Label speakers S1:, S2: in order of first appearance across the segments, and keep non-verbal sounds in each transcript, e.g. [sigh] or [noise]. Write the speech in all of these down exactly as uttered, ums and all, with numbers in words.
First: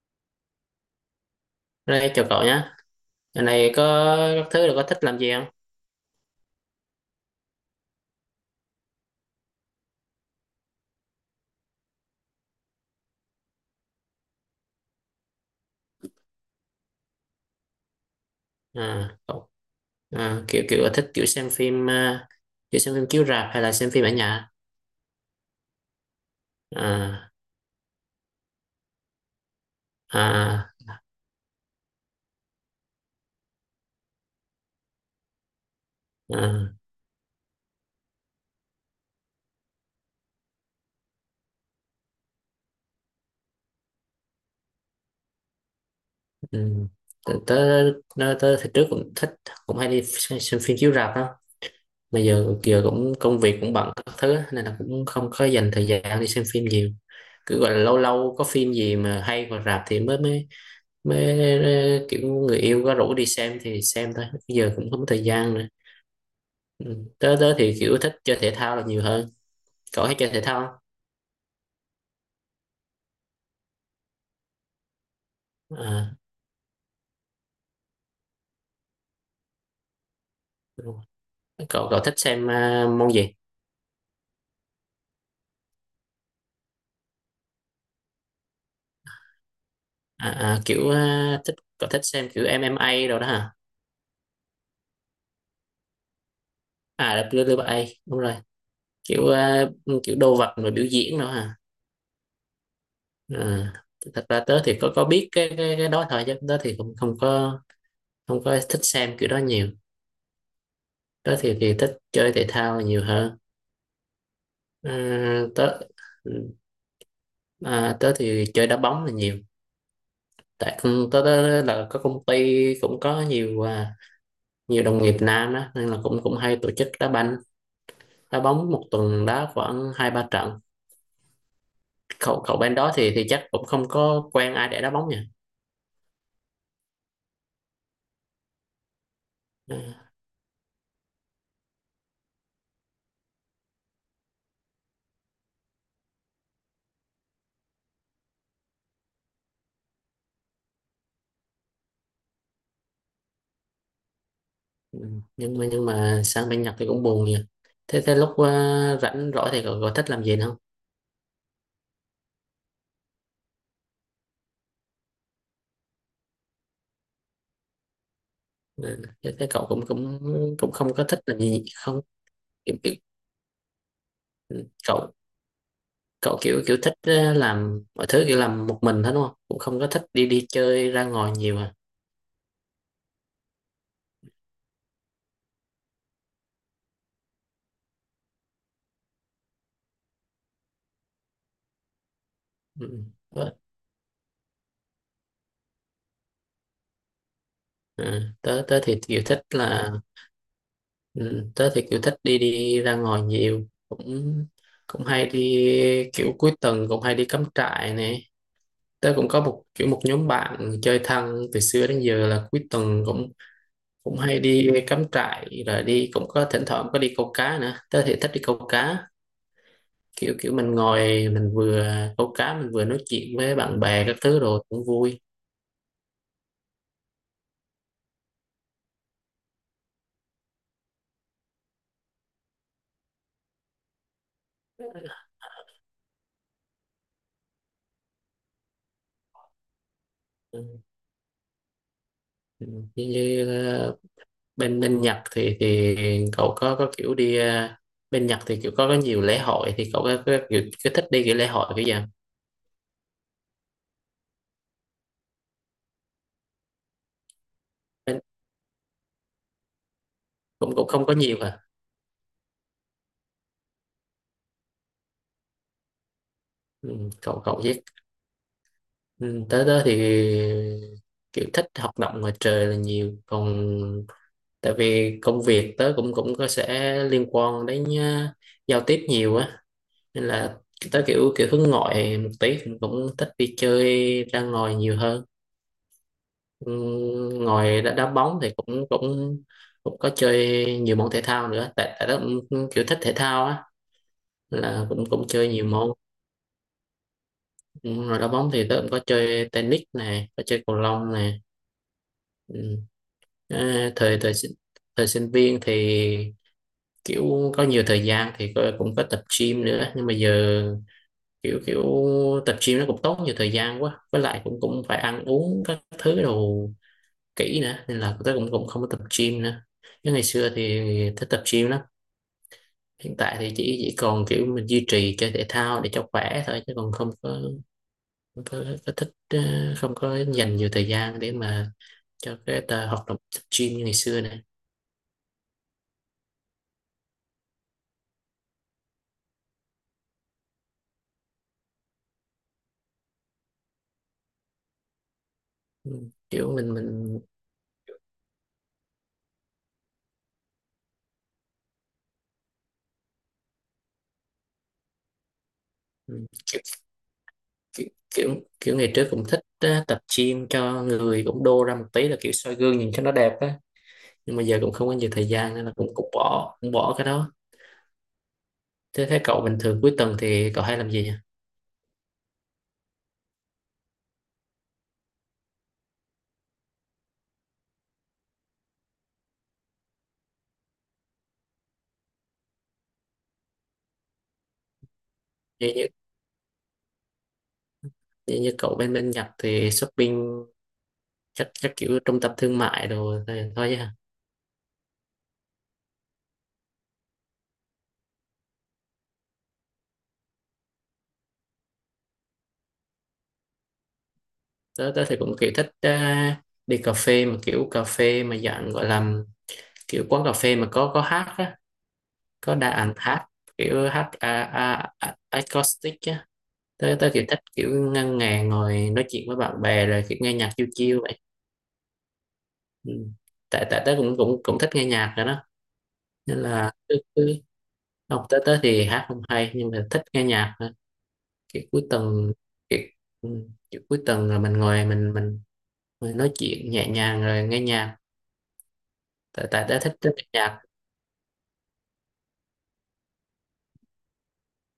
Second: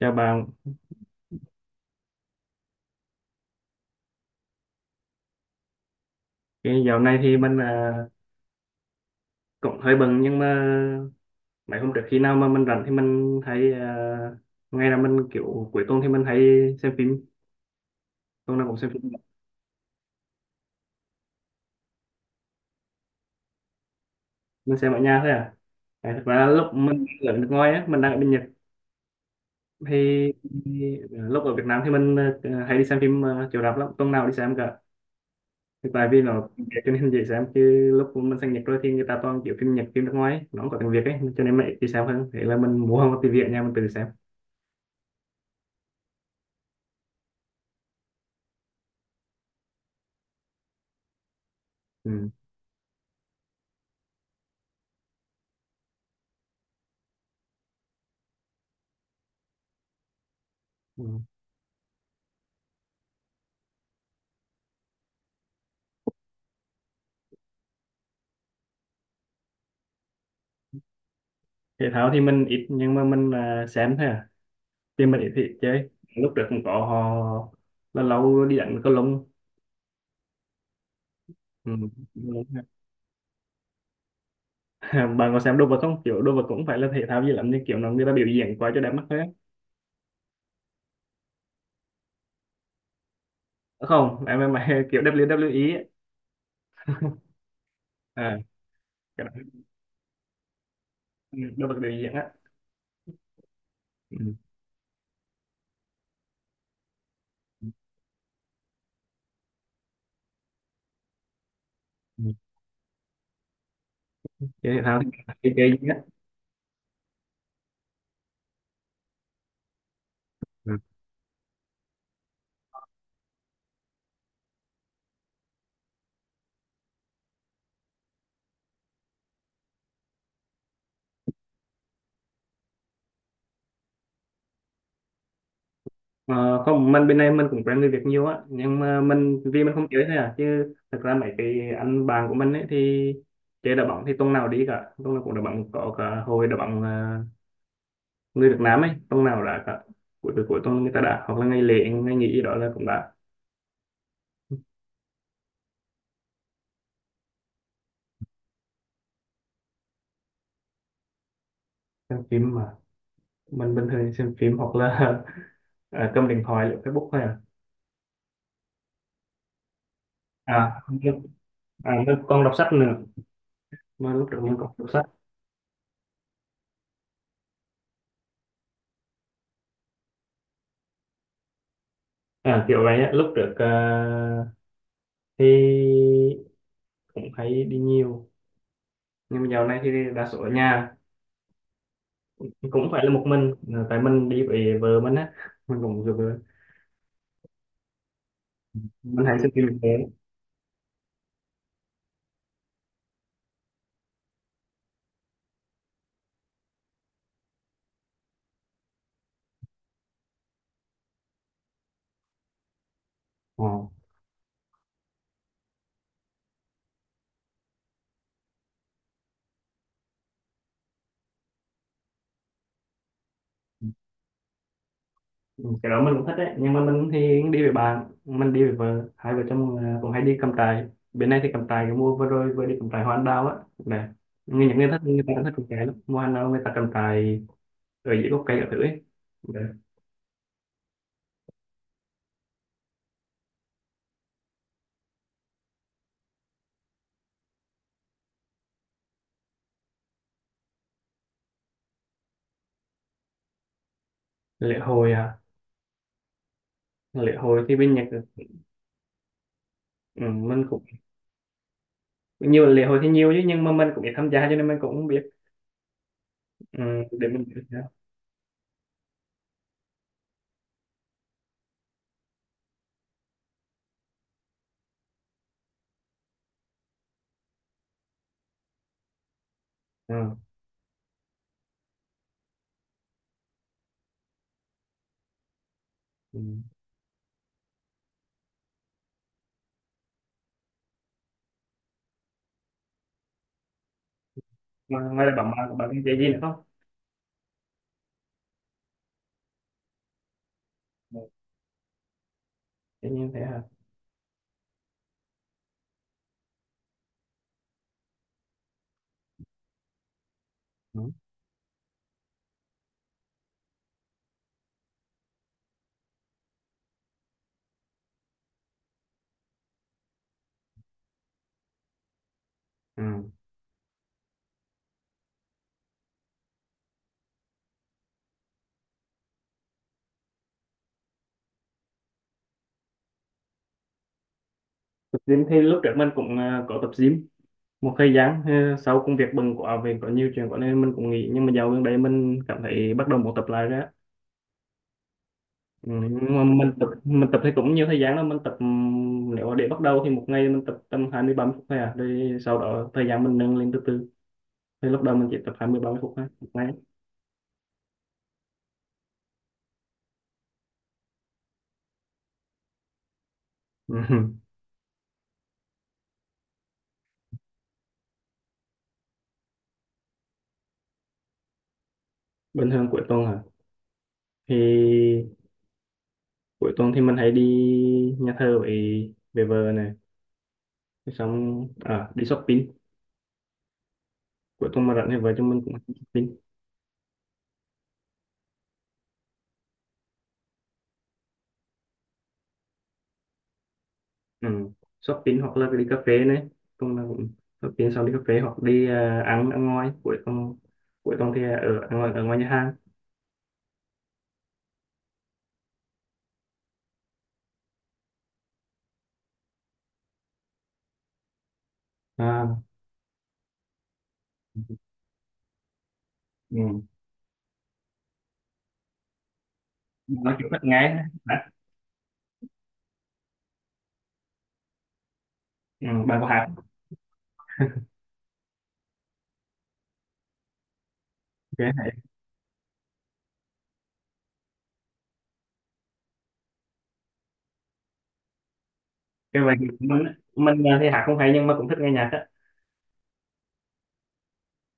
S1: Chào bạn,
S2: Đây chào cậu nhé. Giờ này có các thứ là có thích làm gì không?
S1: cái dạo này thì mình à, cũng hơi bận nhưng mà mấy hôm trước khi nào mà mình rảnh thì mình hay à, ngay là mình kiểu cuối tuần thì mình hay xem phim, tuần nào cũng xem phim,
S2: À, cậu à, kiểu kiểu có thích kiểu xem phim à, kiểu xem phim chiếu rạp hay là xem phim ở nhà?
S1: mình xem ở nhà thôi à. À, thực ra lúc mình
S2: À,
S1: ở nước ngoài á, mình đang ở bên Nhật thì,
S2: à,
S1: thì lúc ở Việt Nam thì mình à, hay đi xem phim uh, chiếu rạp lắm, tuần nào đi xem cả. Thì tại vì nó
S2: à,
S1: cho nên dễ xem chứ lúc mình sang Nhật rồi thì người ta toàn kiểu phim Nhật, phim nước ngoài ấy, nó không có tiếng Việt ấy, cho nên mẹ đi xem hơn. Thế là mình mua một tivi ở nhà mình tự xem.
S2: ừ. Tớ, tớ, tớ, tớ thì trước cũng thích cũng hay đi xem, xem phim chiếu rạp đó. Bây
S1: Ừ.
S2: giờ giờ cũng công việc cũng bận các thứ á, nên là cũng không có dành thời gian đi xem phim nhiều. Cứ gọi là lâu lâu có phim gì mà hay vào rạp thì mới mới
S1: Ừ.
S2: mới ờ, kiểu người yêu có rủ đi xem thì xem thôi. Bây giờ cũng không có thời gian nữa. Ừ. Tớ tớ thì kiểu thích chơi thể thao là nhiều hơn. Cậu hay chơi thể thao không?
S1: Thể thao thì mình ít nhưng mà mình à, xem thôi à, thì mình ít, thì ít chơi.
S2: À,
S1: Lúc trước cũng có họ là lâu đi đánh cầu lông.
S2: đúng rồi.
S1: Ừ.
S2: Cậu cậu thích xem
S1: [laughs]
S2: à, môn gì?
S1: Bạn có xem đồ vật không, kiểu đồ vật cũng phải là thể thao gì lắm nhưng kiểu nó người ta biểu diễn quá cho đẹp mắt thôi á.
S2: À, à, kiểu à, thích cậu thích xem kiểu em em a rồi đó hả?
S1: Không em em, [laughs] kiểu đáp liu đáp liu i ấy.
S2: À, vê kép vê kép e đúng rồi.
S1: À, cái
S2: Kiểu
S1: đó.
S2: à, kiểu đồ vật rồi biểu diễn đó
S1: Ừ,
S2: hả?
S1: đồ vật biểu diễn á.
S2: À,
S1: Ừ.
S2: thật ra tớ thì có có biết cái cái, cái đó thôi chứ tớ thì cũng không có không có thích xem kiểu đó nhiều. Tớ thì thì thích
S1: Ừ.
S2: chơi thể thao là nhiều hơn.
S1: Chơi thể
S2: À,
S1: thao thì chơi chơi
S2: tớ
S1: gì á.
S2: ừ, à, tớ thì chơi đá bóng là nhiều.
S1: Ừ.
S2: Tại công- tới đó là có công ty cũng có nhiều à, nhiều đồng nghiệp nam đó nên là cũng cũng hay tổ chức đá banh đá bóng một tuần đá khoảng hai ba trận. Cậu cậu bên đó thì thì chắc cũng không có quen ai để đá bóng nhỉ?
S1: Ờ, không, mình bên này mình cũng quen người Việt nhiều á, nhưng mà mình vì mình không chơi
S2: À,
S1: thôi à, chứ thực ra mấy cái anh bạn của mình ấy thì chơi đá bóng thì tuần nào đi cả, tuần nào cũng đá bóng, có cả hội đá bóng ờ, người Việt Nam ấy, tuần nào đã cả, cuối cuối cuối tuần người ta đã, hoặc là ngày lễ ngày nghỉ gì đó là cũng đã.
S2: ừ. nhưng mà nhưng mà sang bên Nhật thì cũng buồn nhỉ. Thế thế lúc à, rảnh rỗi thì cậu, cậu thích làm gì không?
S1: Xem phim mà, mình bình thường xem phim hoặc là [laughs] ờ, cầm điện thoại lướt Facebook thôi à.
S2: Ừ, thế, thế cậu cũng cũng cũng
S1: À,
S2: không
S1: không
S2: có
S1: biết.
S2: thích làm gì
S1: À,
S2: không?
S1: mình còn đọc sách
S2: Kiểu, kiểu,
S1: nữa, mà lúc trước mình còn đọc sách.
S2: cậu cậu kiểu kiểu thích à, làm mọi thứ kiểu làm một mình hết đúng không, cũng không có thích đi đi chơi ra ngoài nhiều à?
S1: À, kiểu vậy á, lúc trước ờ, thì cũng hay đi nhiều nhưng mà dạo này thì đa số ở nhà, cũng
S2: Ừ.
S1: phải là một mình,
S2: Ờ.
S1: tại mình đi với vợ mình á, mình cũng được rồi.
S2: À, tớ tớ thì kiểu
S1: Mình hay
S2: thích
S1: thích đi với
S2: là
S1: vợ.
S2: ừ, tớ thì kiểu thích đi đi ra ngoài nhiều, cũng cũng hay đi kiểu cuối tuần cũng hay đi cắm trại nè. Tớ cũng có một kiểu một nhóm bạn chơi thân từ xưa đến giờ là cuối tuần cũng
S1: Ờ.
S2: cũng hay đi cắm trại rồi đi cũng có thỉnh thoảng có đi câu cá nữa, tớ thì thích đi câu cá. Kiểu kiểu mình ngồi mình vừa câu cá mình vừa nói chuyện với bạn bè các thứ rồi cũng vui.
S1: Ừ, cái đó mình cũng thích đấy, nhưng mà mình thì đi với bạn, mình đi với vợ, hai vợ chồng à, cũng hay đi cắm trại. Bên này thì cắm trại, cái mua vừa rồi vừa đi cắm trại hoa anh đào á, nè, như những người thích, người ta cũng thích cắm trại lắm, mua hoa anh đào người ta cắm trại ở dưới gốc cây ở thử ấy. Đấy.
S2: Ừ, ừ, như, như bên bên Nhật thì thì cậu có có kiểu đi ờ, bên Nhật thì kiểu có có nhiều lễ hội thì cậu có, có kiểu có thích đi cái lễ hội cái gì không?
S1: Lễ hội à, lễ hội thì bên Nhật,
S2: bên,
S1: ừ, mình
S2: cũng
S1: cũng,
S2: cũng không có nhiều à.
S1: nhiều lễ hội thì nhiều chứ nhưng mà mình cũng ít tham gia cho nên mình cũng không biết, ừ,
S2: Ừ,
S1: để
S2: cậu
S1: mình
S2: cậu
S1: biết.
S2: biết. Ừ, tới đó thì kiểu thích hoạt động ngoài trời là nhiều, còn tại vì công việc tớ cũng cũng có sẽ liên quan đến ờ, giao tiếp nhiều á, nên
S1: Nha.
S2: là tớ kiểu kiểu hướng ngoại một tí cũng cũng thích đi chơi ra ngoài nhiều hơn.
S1: Ừ.
S2: Ừ, ngoài đá, đá bóng thì cũng cũng cũng có chơi nhiều môn thể thao nữa, tại tại đó cũng kiểu thích thể thao á, là
S1: Mà
S2: cũng cũng
S1: ngoài ra
S2: chơi
S1: bạn
S2: nhiều
S1: bạn bạn
S2: môn.
S1: có chơi gì nữa không?
S2: Ừ, rồi đá bóng thì tớ cũng có chơi tennis này, có chơi cầu lông
S1: Ừ.
S2: này. Ừ.
S1: Tự nhiên thế hả?
S2: À, thời thời sinh- thời sinh viên thì kiểu có nhiều thời gian thì có- cũng có tập gym nữa, nhưng mà giờ
S1: Ừ.
S2: kiểu kiểu tập gym nó cũng tốn nhiều thời gian quá, với lại cũng cũng phải ăn uống các thứ đồ kỹ nữa nên là tớ cũng cũng không có tập gym nữa, chứ ngày xưa thì thích tập gym lắm. Hiện
S1: Ừ.
S2: tại thì chỉ chỉ còn kiểu mình duy trì chơi thể thao để cho khỏe thôi, chứ còn không có không có, có thích ờ, không có dành nhiều thời gian để mà cho cái tờ hoạt động tập gym như ngày xưa này.
S1: Tập gym thì lúc trước mình cũng ờ, có tập gym một thời gian, ờ, sau công việc bận quá vì có nhiều chuyện có nên mình cũng nghỉ, nhưng mà dạo gần đây mình cảm thấy bắt đầu muốn tập lại rồi á.
S2: Ừ,
S1: Ừ. Nhưng mà
S2: kiểu
S1: mình
S2: mình
S1: tập
S2: mình
S1: mình tập thì cũng nhiều thời gian đó, mình tập ừm, nếu mà để bắt đầu thì một ngày mình tập tầm hai mươi ba mươi phút thôi à, rồi sau đó thời gian mình nâng lên từ từ, thì lúc đầu mình chỉ tập hai mươi ba mươi phút thôi
S2: ừ,
S1: một
S2: kiểu,
S1: ngày.
S2: kiểu, kiểu kiểu ngày trước cũng thích ờ, tập gym cho người cũng đô ra một tí là kiểu soi gương nhìn cho nó đẹp á,
S1: Ừ.
S2: nhưng mà
S1: [laughs]
S2: giờ cũng không có nhiều thời gian nên là cũng cũng bỏ cũng bỏ cái đó. Thế thế cậu bình thường cuối tuần thì cậu hay làm gì nhỉ?
S1: Bình thường cuối tuần à, thì cuối tuần thì mình hay đi nhà thờ với về vợ này. Thế xong à, đi shopping, cuối tuần mà rảnh thì vợ chúng mình
S2: như
S1: cũng hay
S2: như,
S1: đi shopping.
S2: như, như cậu bên bên Nhật thì shopping chắc chắc kiểu trung tâm thương mại đồ thì thôi ha.
S1: Ừ. Shopping hoặc là đi cà phê này, tuần nào cũng shopping xong đi cà phê, hoặc đi à, ăn, ăn ngoài cuối tuần, cuối tuần thì ở ăn ngoài, ở ngoài nhà hàng.
S2: Tớ tớ thì cũng kiểu thích ờ, đi cà phê, mà kiểu cà phê mà dạng gọi là kiểu quán cà phê mà có có hát á, có
S1: À,
S2: đa ảnh hát kiểu hát a, a, a, acoustic á.
S1: ừ.
S2: Tớ tớ kiểu thích kiểu ngân nga ngồi nói chuyện với bạn bè rồi kiểu nghe
S1: Nói chuyện
S2: nhạc
S1: thích
S2: chiêu chiêu
S1: nghe
S2: vậy.
S1: đã.
S2: Ừ, tại tại tớ cũng cũng cũng thích nghe nhạc rồi đó,
S1: Ừ. Bạn có
S2: nên
S1: hát,
S2: là cứ, cứ không. Tớ tớ thì hát không hay nhưng mà thích nghe nhạc
S1: ok
S2: kiểu cuối
S1: hay.
S2: tuần kiểu, ừ, kiểu cuối tuần rồi mình ngồi mình mình mình nói chuyện nhẹ nhàng rồi nghe nhạc.
S1: Cái
S2: tại
S1: bài
S2: tại
S1: thì
S2: đã thích
S1: mình á,
S2: thích nghe nhạc,
S1: mình à, thì hát không hay nhưng mà cũng thích nghe nhạc á.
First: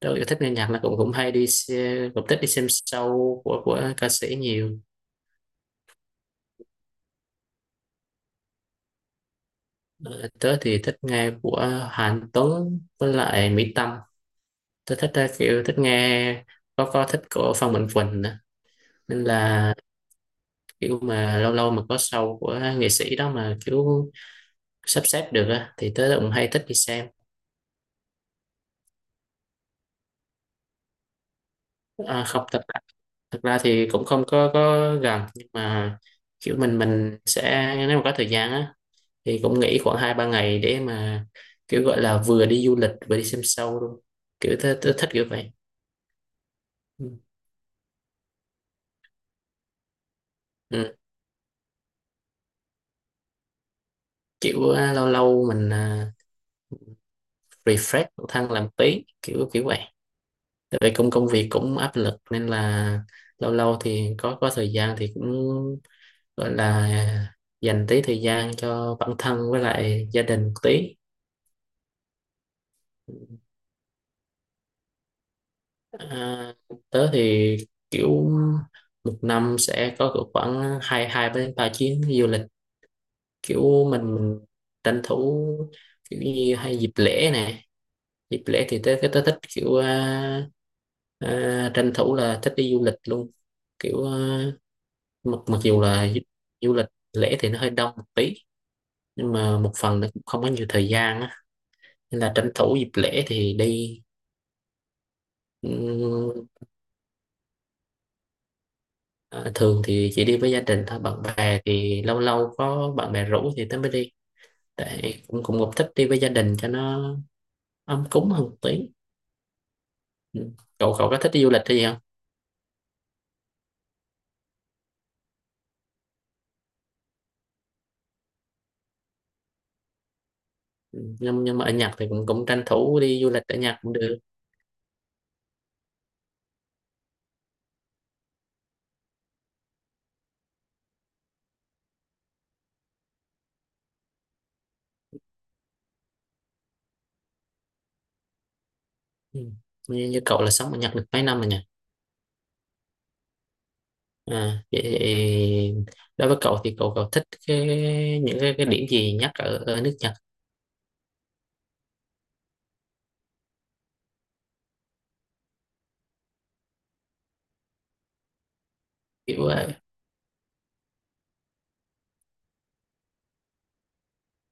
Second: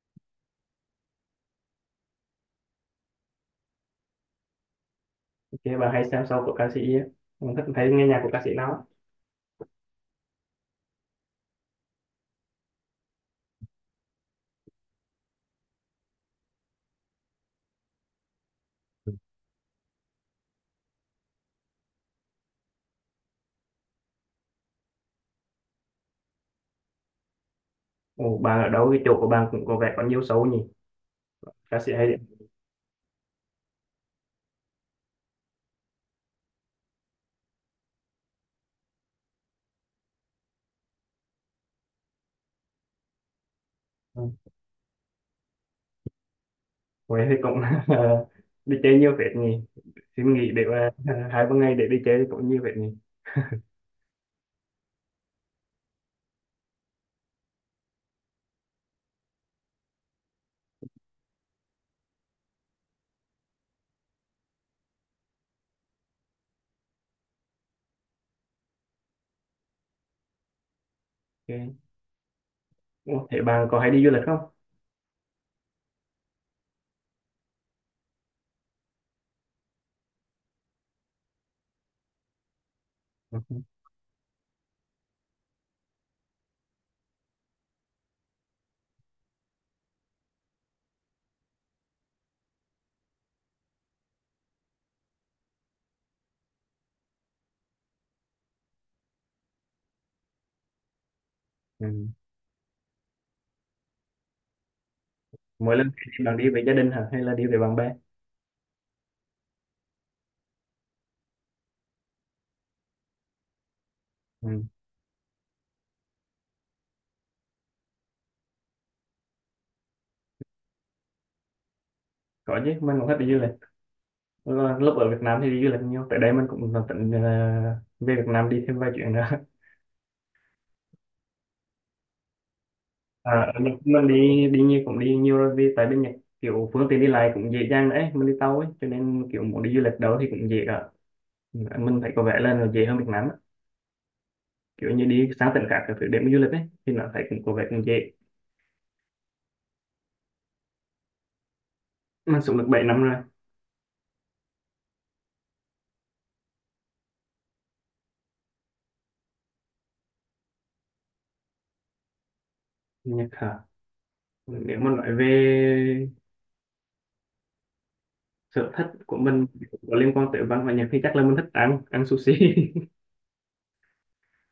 S2: tôi yêu thích nghe nhạc là cũng cũng hay đi xe- cũng thích đi xem show của của ca sĩ nhiều.
S1: Ok, bạn hay xem sau của ca sĩ á, mình thích thấy nghe nhạc của ca sĩ nào á?
S2: Ờ, tớ thì thích nghe của Hàn Tuấn với lại Mỹ Tâm. Tớ thích ờ, kiểu thích nghe có có thích của Phan Mạnh Quỳnh nữa, nên là kiểu mà lâu lâu mà có show của nghệ sĩ đó mà kiểu sắp xếp được á, thì tớ cũng hay thích đi xem.
S1: Ồ, bạn ở đâu, cái chỗ của bạn cũng có vẻ có nhiều show nhỉ, ca sĩ hay đấy.
S2: À, không, thật thực ra thì cũng không có có gần, nhưng mà kiểu mình mình sẽ nếu mà có thời gian á thì cũng nghỉ khoảng hai ba ngày để mà kiểu gọi là vừa đi du lịch vừa đi xem show luôn.
S1: Ừ.
S2: Kiểu thích, thích, thích kiểu vậy. Ừ.
S1: Huế thì cũng [laughs] đi chơi nhiều phết nhỉ. Xin nghỉ để mà
S2: Ừ.
S1: [laughs] hai ba ngày để đi chơi cũng nhiều phết nhỉ.
S2: Kiểu à, lâu lâu mình à, refresh bản thân làm tí kiểu kiểu vậy, tại vì công công việc cũng áp lực nên là lâu lâu thì có có thời gian thì cũng gọi là dành tí thời gian cho bản thân với lại gia đình tí.
S1: Ok. Ủa, thế bạn có hay đi du lịch không?
S2: À, tớ thì kiểu một năm sẽ có cỡ khoảng hai hai đến ba chuyến du lịch.
S1: Ừ.
S2: Kiểu mình mình tranh thủ kiểu như hay dịp lễ nè, dịp lễ thì tớ tớ thích kiểu à, à, tranh thủ là thích đi du lịch luôn. Kiểu à, mặc mặc dù là du, du lịch lễ thì nó hơi đông một tí, nhưng mà một phần nó cũng không có nhiều thời gian á,
S1: Ừ.
S2: nên là tranh thủ dịp lễ thì
S1: Mỗi lần thì bạn đi
S2: đi.
S1: với gia đình hả, hay là đi với bạn bè?
S2: Ờ, thường thì chỉ đi với gia đình thôi, bạn bè thì lâu lâu có bạn bè rủ thì tớ mới đi,
S1: Ừ.
S2: tại cũng cũng cũng thích đi với gia đình cho nó ấm cúng hơn một tí. Ừ, cậu cậu có thích đi du lịch hay gì không?
S1: Có chứ, mình cũng thích đi du lịch. Lúc lúc ở Việt Nam thì đi du lịch nhiều, tại đây mình cũng tính ờ, về Việt Nam đi thêm vài chuyện nữa.
S2: Ừ, nhưng nhưng mà ở Nhật thì cũng cũng tranh thủ đi du lịch
S1: À,
S2: ở Nhật
S1: mình,
S2: cũng
S1: mình
S2: được.
S1: đi đi nhiều, cũng đi nhiều rồi, vì tại bên Nhật kiểu phương tiện đi lại cũng dễ dàng đấy, mình đi tàu ấy cho nên kiểu muốn đi du lịch đâu thì cũng dễ cả. Mình thấy có vẻ là nó dễ hơn Việt Nam á, kiểu như đi sang tỉnh khác các thứ để mà du lịch ấy thì nó thấy cũng có vẻ cũng dễ.
S2: Ừ, như, như cậu là sống ở Nhật được mấy năm rồi nhỉ?
S1: Mình sống được bảy năm rồi.
S2: À, vậy thì đối với cậu thì cậu cậu thích cái, những cái, cái điểm gì nhất ở ở nước Nhật?
S1: Nhật hả, nếu mà nói về sở thích của
S2: Kiểu
S1: mình
S2: ờ,
S1: có liên quan tới văn hóa Nhật thì chắc là mình thích ăn ăn sushi.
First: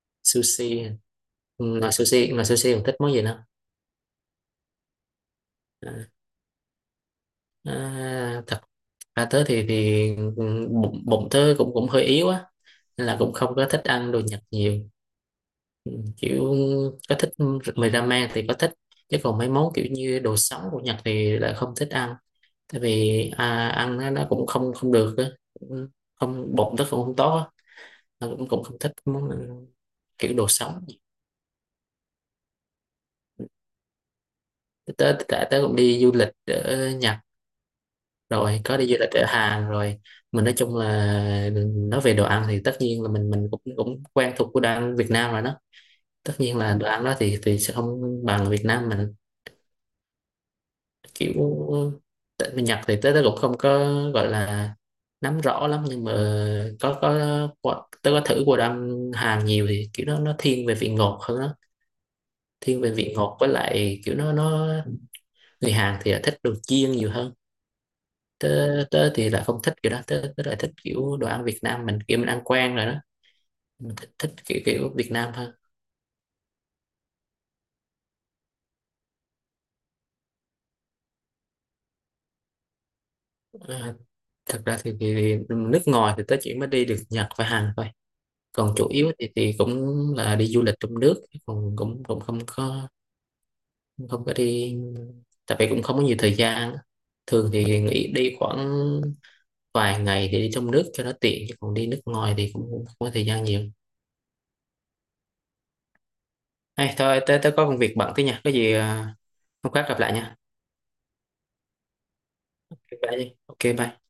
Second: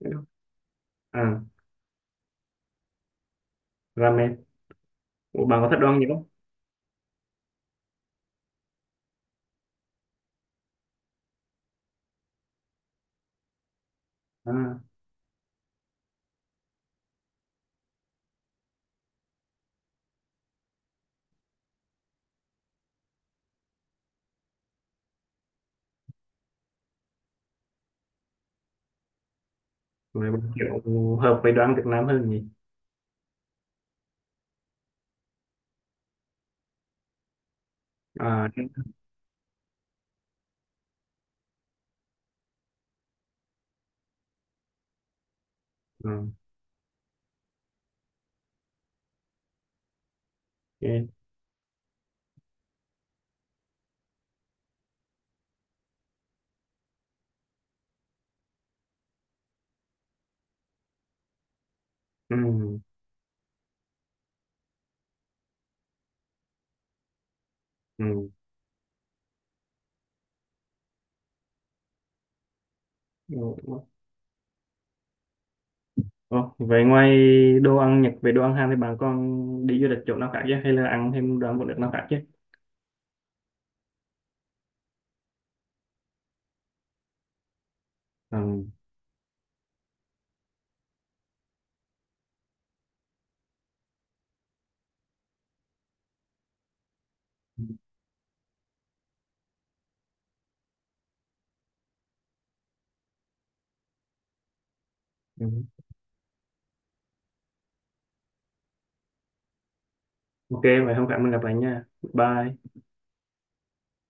S1: [laughs]
S2: sushi.
S1: À,
S2: Ừ, mà sushi mà sushi còn thích món gì nữa?
S1: ramen. Ủa, bạn có thích đồ
S2: À,
S1: ăn gì không?
S2: à, thật ra tớ thì thì ừ, bụng, bụng tớ cũng cũng hơi yếu á nên là cũng không có thích ăn đồ Nhật
S1: À,
S2: nhiều. Ừ, kiểu có thích mì ramen thì có thích, chứ còn mấy món kiểu như đồ sống của Nhật thì lại không thích ăn, tại vì à, ăn nó, nó cũng không không được á. Ừ, không, bụng tớ cũng không tốt á. Tớ cũng cũng không thích món
S1: rồi
S2: kiểu
S1: bạn
S2: đồ sống.
S1: kiểu hợp với đồ ăn Việt Nam hơn nhỉ.
S2: Tớ tớ, tớ cũng đi du lịch ở Nhật
S1: À,
S2: rồi, có đi du lịch ở Hàn rồi. Mình nói chung là, nói về đồ ăn thì tất nhiên là mình mình cũng cũng quen thuộc của đồ ăn Việt Nam rồi đó,
S1: ừ.
S2: tất nhiên là đồ ăn đó thì thì sẽ không bằng Việt Nam mình.
S1: Ok.
S2: Kiểu tại bên Nhật thì tới đó cũng không có gọi là nắm rõ lắm, nhưng mà có có qua- tớ có thử qua đồ ăn Hàn nhiều thì kiểu nó nó thiên về vị ngọt hơn đó,
S1: Ừ.
S2: thiên về vị ngọt với lại kiểu nó nó người Hàn thì thích đồ chiên nhiều hơn.
S1: Ừ.
S2: Tớ, tớ thì lại không thích kiểu đó, tớ, tớ lại thích kiểu đồ ăn Việt Nam mình, kiểu mình ăn quen rồi đó,
S1: Ủa,
S2: mình thích, thích kiểu kiểu Việt Nam hơn.
S1: ủa, vậy ngoài đồ ăn Nhật về đồ ăn Hàn thì bạn còn đi du lịch chỗ nào khác chứ, hay là ăn thêm đồ ăn của nước nào khác chứ?
S2: Ờ, thật ra thì, thì, thì nước ngoài thì tớ chỉ mới đi được Nhật và Hàn thôi,
S1: Ừ.
S2: còn chủ yếu thì thì cũng là đi du lịch trong nước, còn cũng cũng không có, không có đi, tại vì cũng không có nhiều thời gian á. Thường thì nghỉ đi khoảng vài ngày để đi trong nước cho nó tiện, chứ còn đi nước ngoài thì cũng không có thời gian nhiều.
S1: Ừ.
S2: Hay thôi, tớ tớ có công việc bận tí nha, có gì à, hôm khác gặp lại nha.
S1: Ok, vậy hôm khác mình gặp lại nha. Bye.
S2: Bye đi, ok bye.